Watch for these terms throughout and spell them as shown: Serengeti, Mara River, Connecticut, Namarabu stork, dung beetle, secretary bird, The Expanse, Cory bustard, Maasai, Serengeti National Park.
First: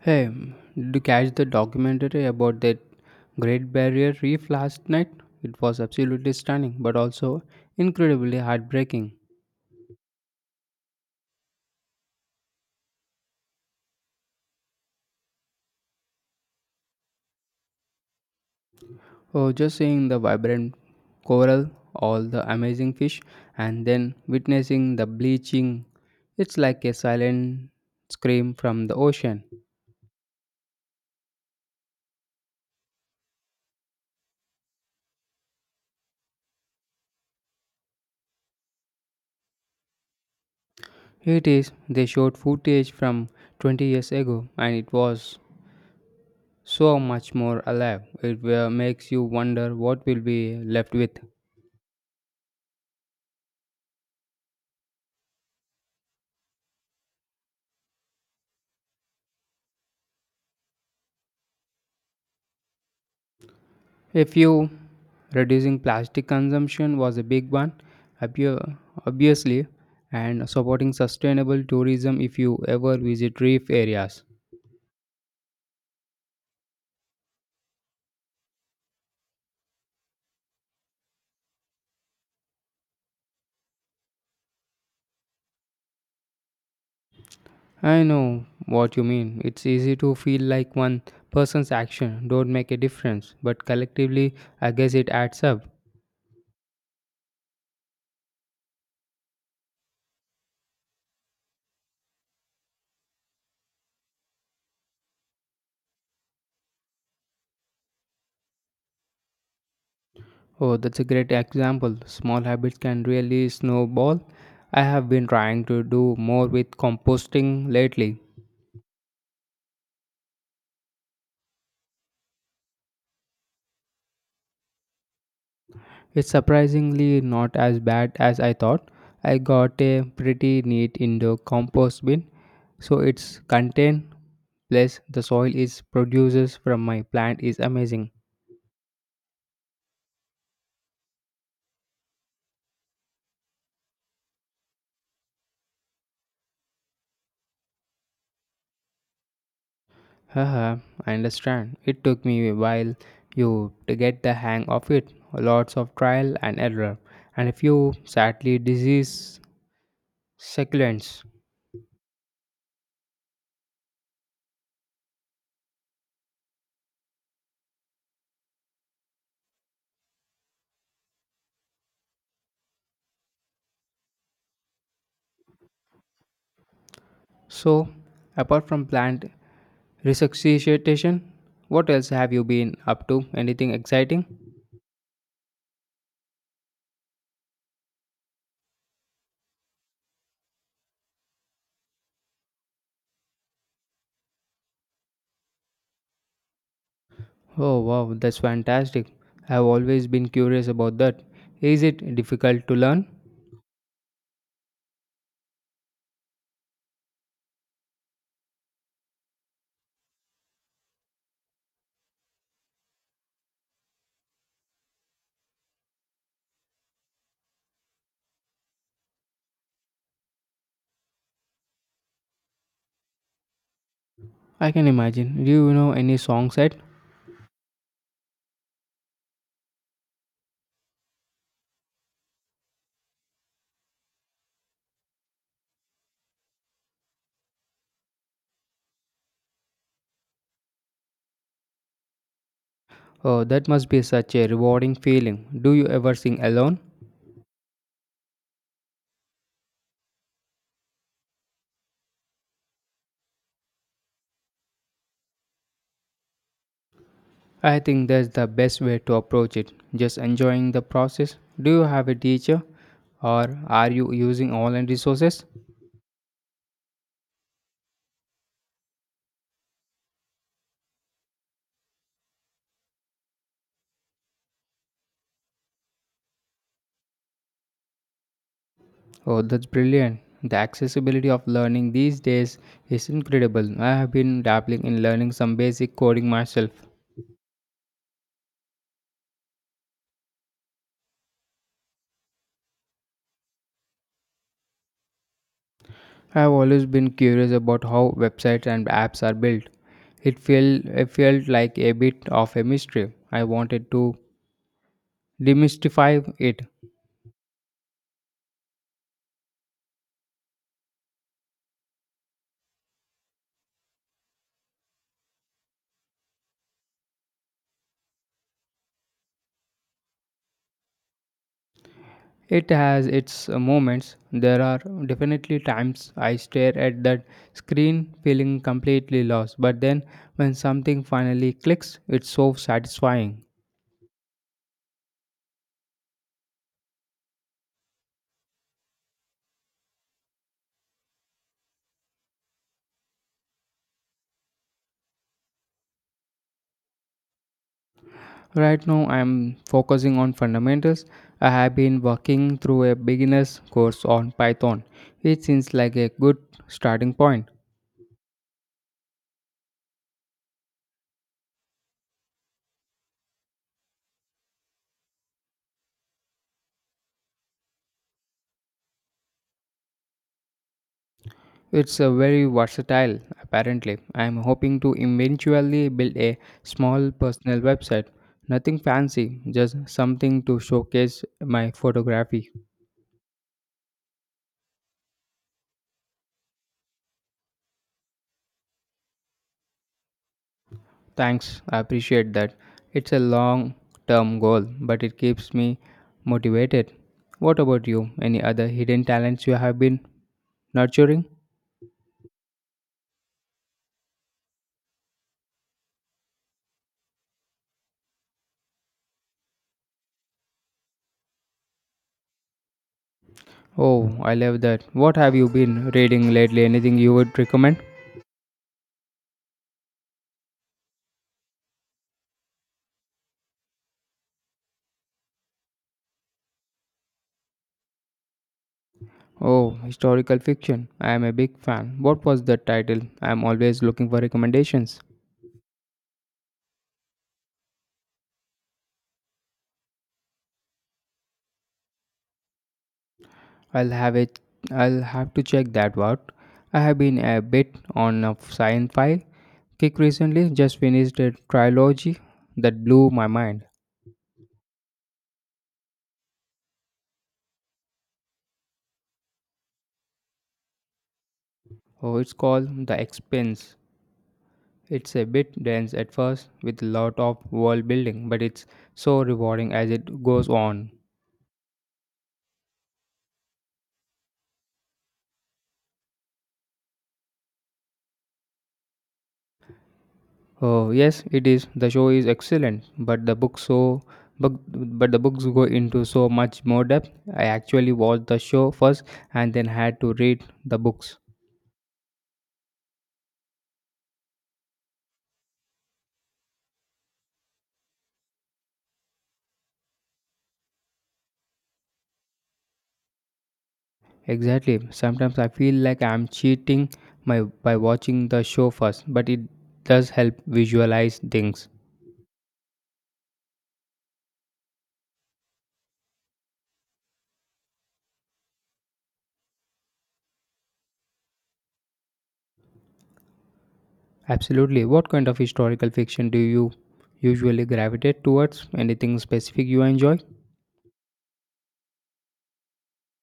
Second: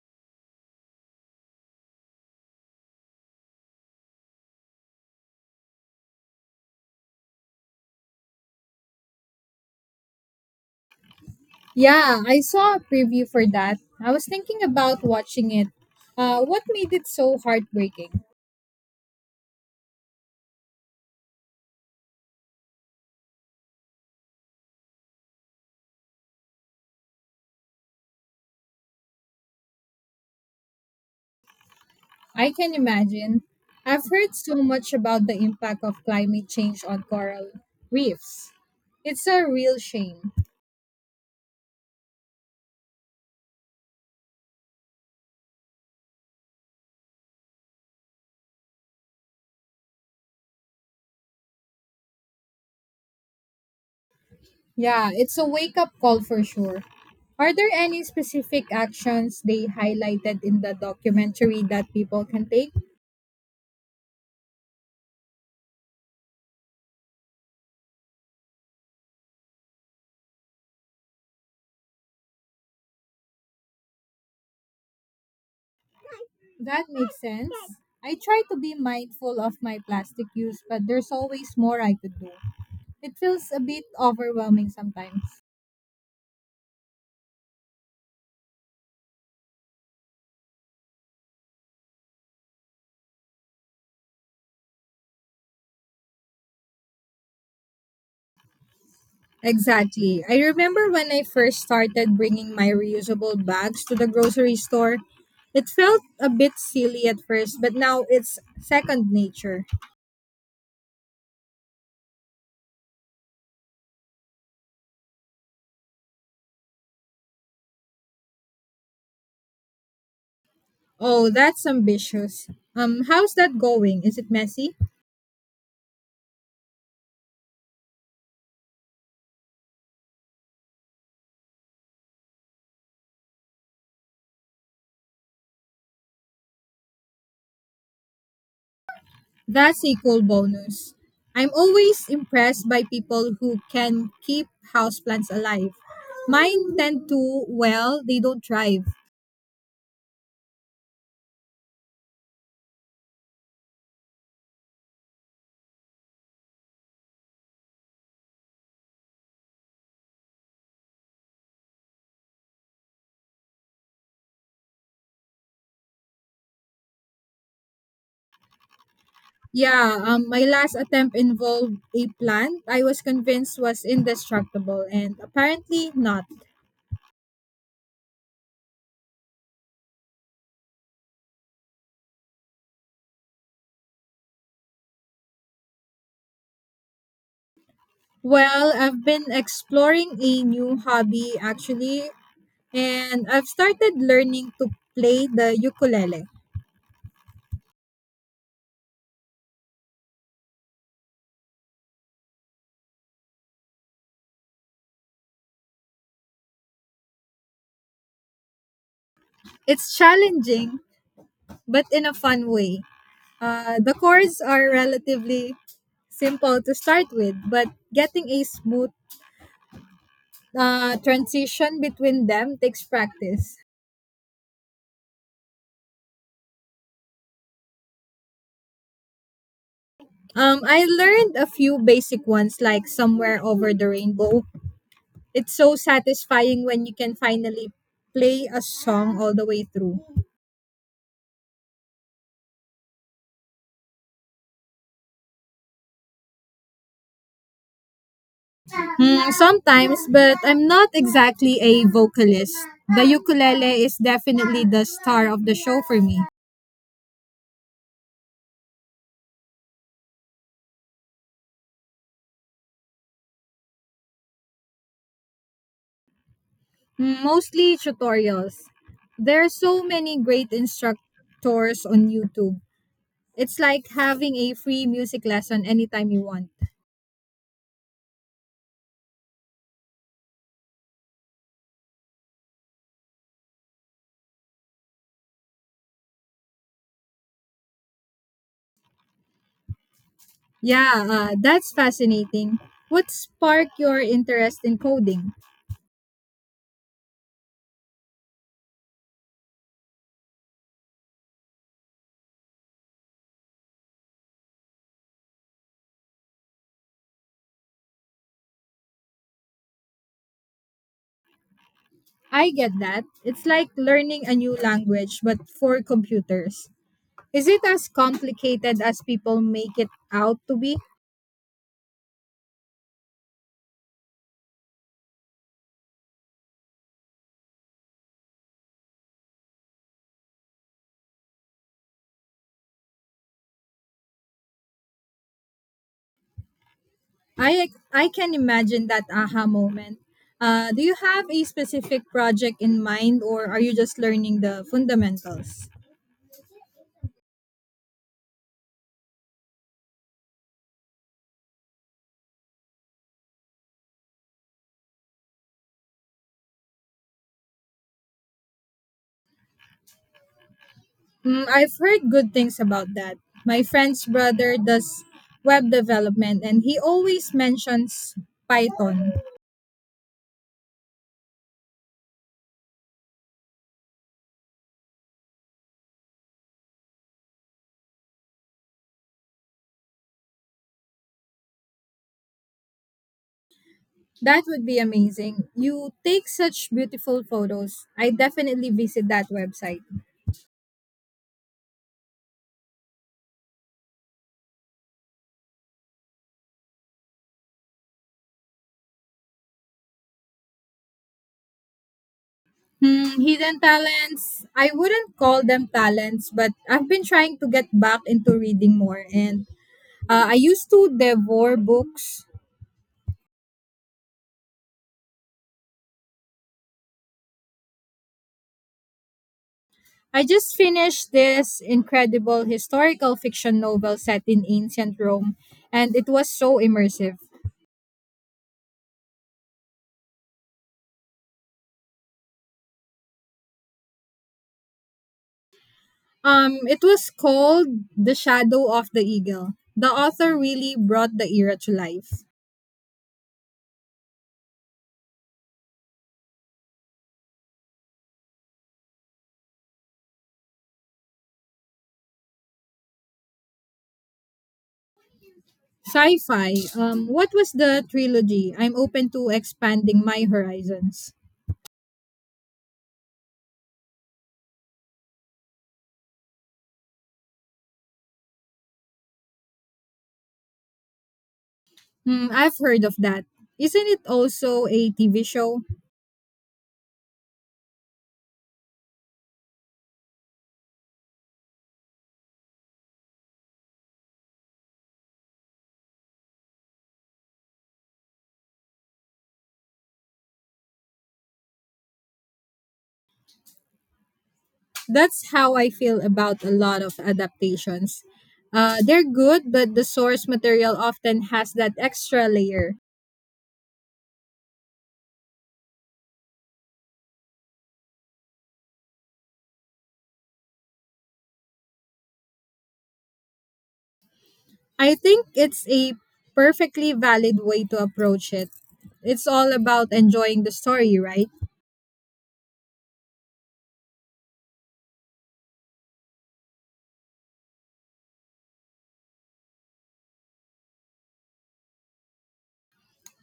Hey, did you catch the documentary about that Great Barrier Reef last night? It was absolutely stunning, but also incredibly heartbreaking. Yeah, I saw a preview for that. I was thinking about watching it. What made it so heartbreaking? Oh, just seeing the vibrant coral, all the amazing fish, and then witnessing the bleaching. It's like a silent scream from the ocean. I can imagine. I've heard so much about the impact of climate change on coral reefs. It's a real shame. It is, they showed footage from 20 years ago, and it was so much more alive. It makes you wonder what will be left with. Yeah, it's a wake up call for sure. Are there any specific actions they highlighted in the documentary that people can take? If you reducing plastic consumption was a big one, obvi- obviously, and supporting sustainable tourism if you ever visit reef areas. That makes sense. I try to be mindful of my plastic use, but there's always more I could do. It feels a bit overwhelming sometimes. I know what you mean. It's easy to feel like one person's action don't make a difference, but collectively, I guess it adds up. Exactly. I remember when I first started bringing my reusable bags to the grocery store. It felt a bit silly at first, but now it's second nature. Oh, that's a great example. Small habits can really snowball. I have been trying to do more with composting lately. Oh, that's ambitious. How's that going? Is it messy? It's surprisingly not as bad as I thought. I got a pretty neat indoor compost bin, so its content plus the soil it produces from my plant is amazing. That's a cool bonus. I'm always impressed by people who can keep houseplants alive. Mine tend to, well, they don't thrive. Haha, I understand. It took me a while you to get the hang of it. Lots of trial and error, and a few sadly disease succulents. Yeah, my last attempt involved a plant I was convinced was indestructible, and apparently not. So, apart from plant resuscitation, what else have you been up to? Anything exciting? Well, I've been exploring a new hobby actually, and I've started learning to play the ukulele. Oh wow, that's fantastic. I've always been curious about that. Is it difficult to learn? It's challenging, but in a fun way. The chords are relatively simple to start with, but getting a smooth transition between them takes practice. I can imagine. Do you know any song set? I learned a few basic ones like Somewhere Over the Rainbow. It's so satisfying when you can finally play a song all the way through. Oh, that must be such a rewarding feeling. Do you ever sing alone? Sometimes, but I'm not exactly a vocalist. The ukulele is definitely the star of the show for me. I think that's the best way to approach it. Just enjoying the process. Do you have a teacher? Or are you using online resources? Mostly tutorials. There are so many great instructors on YouTube. It's like having a free music lesson anytime you want. Oh, that's brilliant. The accessibility of learning these days is incredible. I have been dabbling in learning some basic coding myself. Yeah, that's fascinating. What sparked your interest in coding? I've always been curious about how websites and apps are built. It felt like a bit of a mystery. I wanted to demystify it. I get that. It's like learning a new language, but for computers. Is it as complicated as people make it out to be? It has its moments. There are definitely times I stare at that screen feeling completely lost, but then when something finally clicks, it's so satisfying. I, I can imagine that aha moment. Do you have a specific project in mind, or are you just learning the fundamentals? Right now I'm focusing on fundamentals. I have been working through a beginner's course on Python. It seems like a good starting point. I've heard good things about that. My friend's brother does web development and he always mentions Python. It's a very versatile, apparently. I'm hoping to eventually build a small personal website. Nothing fancy, just something to showcase my photography. That would be amazing. You take such beautiful photos. I definitely visit that website. Thanks, I appreciate that. It's a long term goal, but it keeps me motivated. What about you? Any other hidden talents you have been nurturing? Hidden talents. I wouldn't call them talents, but I've been trying to get back into reading more and I used to devour books. Oh, I love that. What have you been reading lately? Anything you would recommend? I just finished this incredible historical fiction novel set in ancient Rome, and it was so immersive. Oh, historical fiction. I am a big fan. What was the title? I am always looking for recommendations. It was called The Shadow of the Eagle. The author really brought the era to life. I'll have it I'll have to check that out. I have been a bit on a sci-fi kick recently. Just finished a trilogy that blew my mind. Sci fi, what was the trilogy? I'm open to expanding my horizons. Oh, it's called The Expanse. It's a bit dense at first with a lot of world building, but it's so rewarding as it goes on. I've heard of that. Isn't it also a TV show? Oh yes, it is. The show is excellent, but the book but, but the books go into so much more depth. I actually watched the show first and then had to read the books. That's how I feel about a lot of adaptations. They're good, but the source material often has that extra layer. Exactly. Sometimes I feel like I'm cheating my by watching the show first, but it does help visualize things. I think it's a perfectly valid way to approach it. It's all about enjoying the story, right? Absolutely. What kind of historical fiction do you usually gravitate towards? Anything specific you enjoy?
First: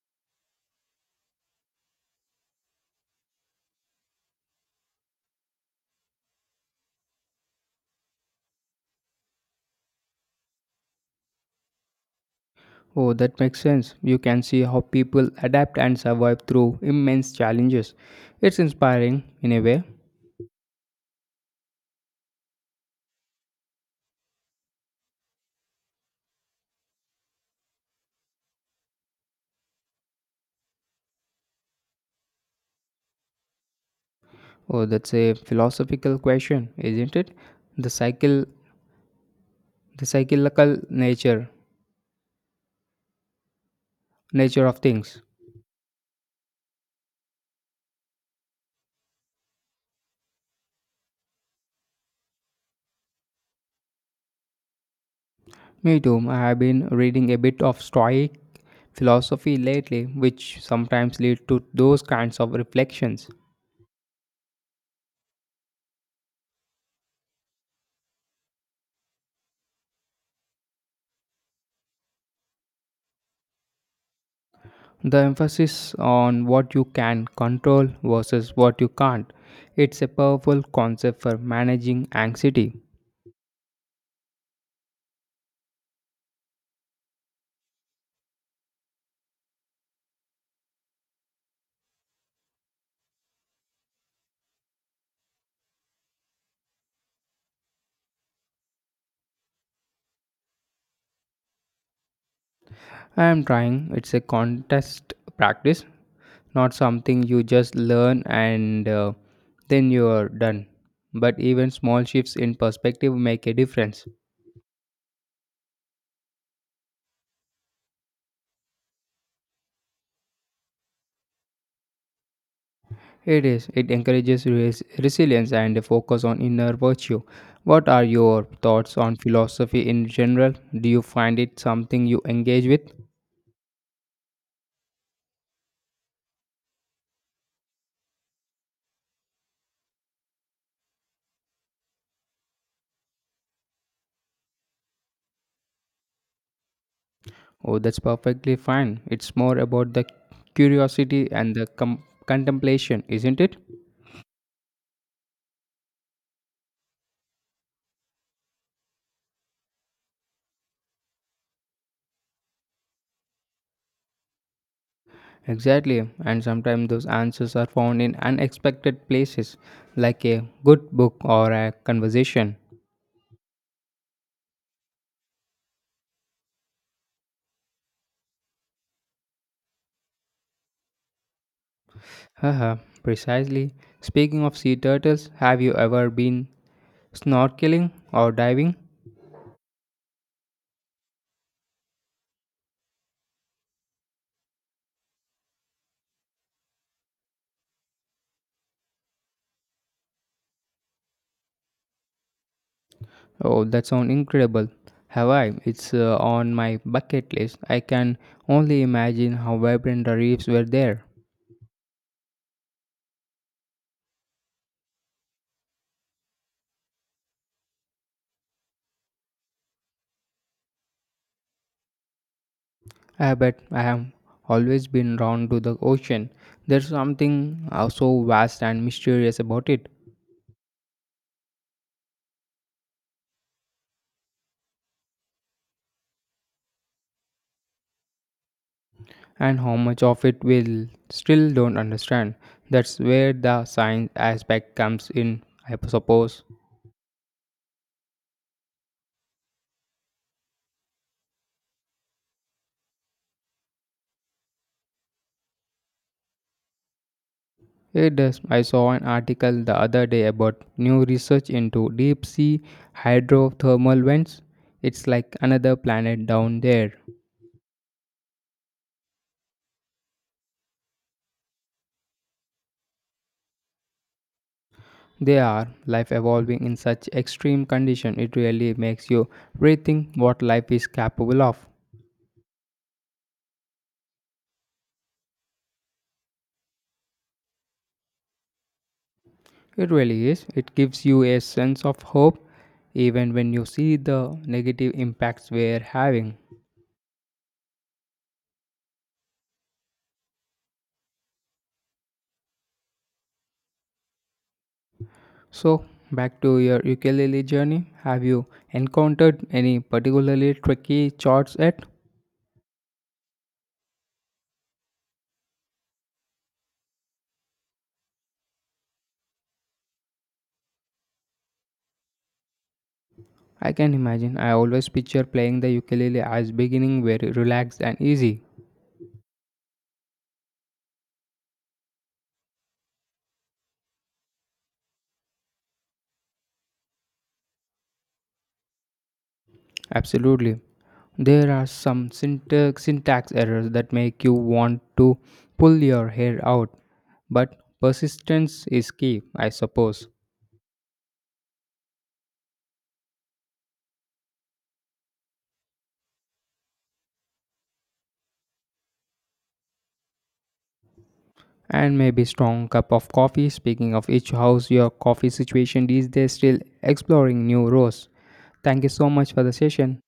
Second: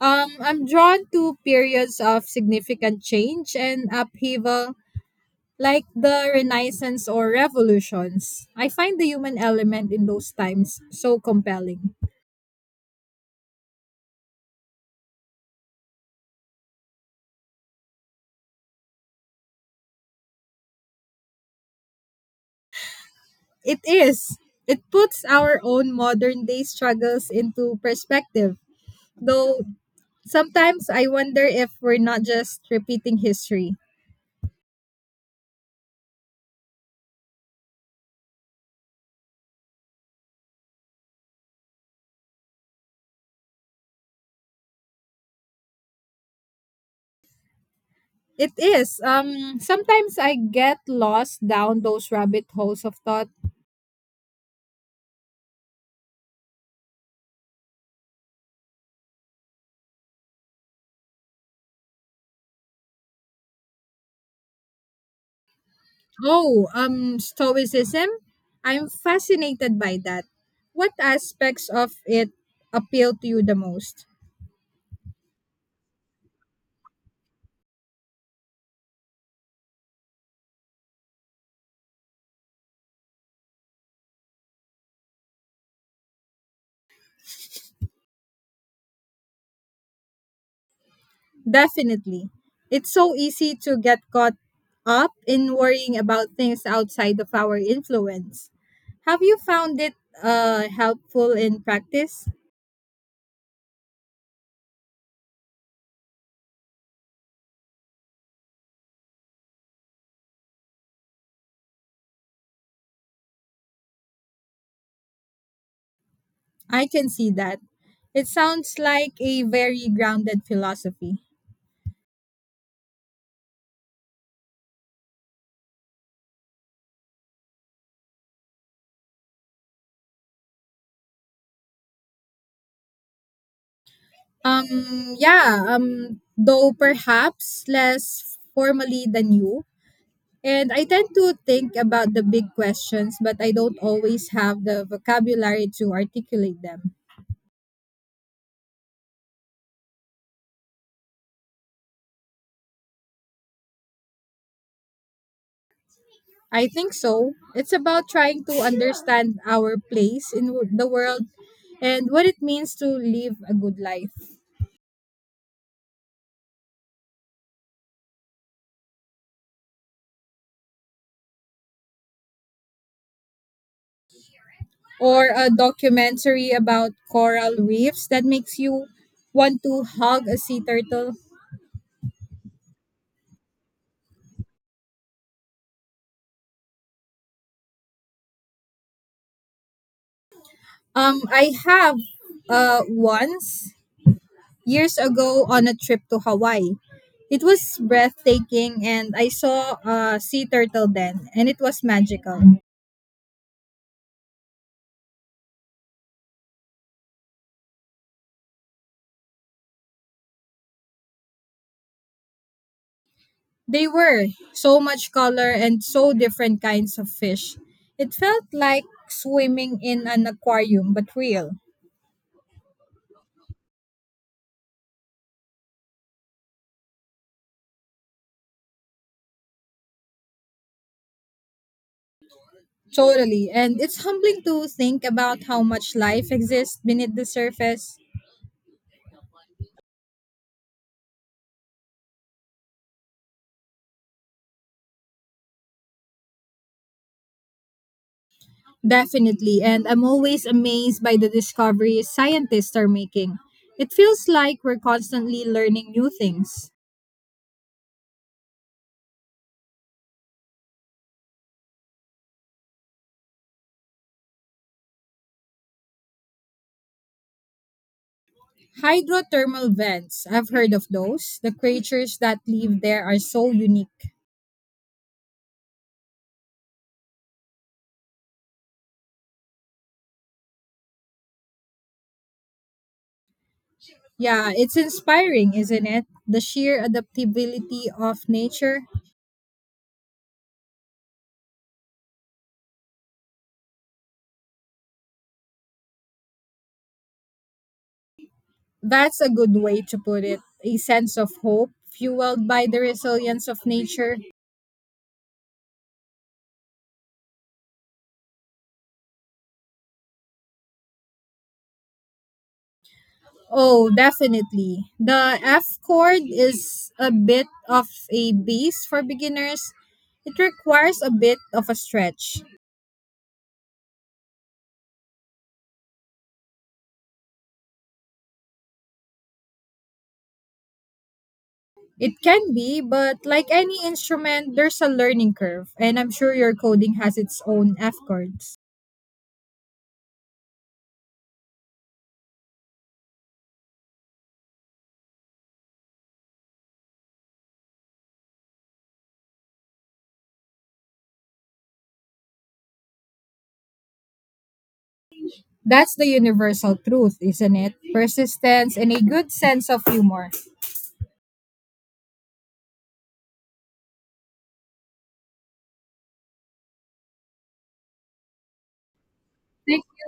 I'm drawn to periods of significant change and upheaval, like the Renaissance or revolutions. I find the human element in those times so compelling. Oh, that makes sense. You can see how people adapt and survive through immense challenges. It's inspiring in a way. It is. It puts our own modern day struggles into perspective. Though sometimes I wonder if we're not just repeating history. Oh, that's a philosophical question, isn't it? The cycle, the cyclical nature, of things. It is. Sometimes I get lost down those rabbit holes of thought. Me too. I have been reading a bit of Stoic philosophy lately, which sometimes lead to those kinds of reflections. Oh, stoicism? I'm fascinated by that. What aspects of it appeal to you the most? The emphasis on what you can control versus what you can't. It's a powerful concept for managing anxiety. Definitely. It's so easy to get caught up in worrying about things outside of our influence. Have you found it helpful in practice? I am trying. It's a contest practice, not something you just learn and then you're done. But even small shifts in perspective make a difference. I can see that. It sounds like a very grounded philosophy. It is. It encourages resilience and a focus on inner virtue. What are your thoughts on philosophy in general? Do you find it something you engage with? Yeah, though perhaps less formally than you. And I tend to think about the big questions, but I don't always have the vocabulary to articulate them. Oh, that's perfectly fine. It's more about the curiosity and the contemplation, isn't it? I think so. It's about trying to understand our place in the world and what it means to live a good life. Exactly, and sometimes those answers are found in unexpected places, like a good book or a conversation. Or a documentary about coral reefs that makes you want to hug a sea turtle. Haha, precisely. Speaking of sea turtles, have you ever been snorkeling or diving? I have once years ago on a trip to Hawaii. It was breathtaking, and I saw a sea turtle then, and it was magical. Oh, that sounds incredible. Have I? It's on my bucket list. I can only imagine how vibrant the reefs were there. They were so much color and so different kinds of fish. It felt like swimming in an aquarium, but real. I bet I have always been drawn to the ocean. There's something so vast and mysterious about it. Totally. And it's humbling to think about how much life exists beneath the surface. And how much of it will still don't understand. That's where the science aspect comes in, I suppose. Definitely. And I'm always amazed by the discoveries scientists are making. It feels like we're constantly learning new things. It does. I saw an article the other day about new research into deep sea hydrothermal vents. It's like another planet down there. Hydrothermal vents, I've heard of those. The creatures that live there are so unique. They are life evolving in such extreme condition. It really makes you rethink what life is capable of. Yeah, it's inspiring, isn't it? The sheer adaptability of nature. It really is. It gives you a sense of hope even when you see the negative impacts we're having. That's a good way to put it. A sense of hope fueled by the resilience of nature. So, back to your ukulele journey. Have you encountered any particularly tricky chords yet? Oh, definitely. The F chord is a bit of a beast for beginners. It requires a bit of a stretch. I can imagine. I always picture playing the ukulele as beginning very relaxed and easy. It can be, but like any instrument, there's a learning curve, and I'm sure your coding has its own F chords. Absolutely. There are some syntax errors that make you want to pull your hair out, but persistence is key, I suppose. That's the universal truth, isn't it? Persistence and a good sense of humor. And maybe strong cup of coffee. Speaking of each, how's your coffee situation these days? Still exploring new roasts. Thank you so much for the session.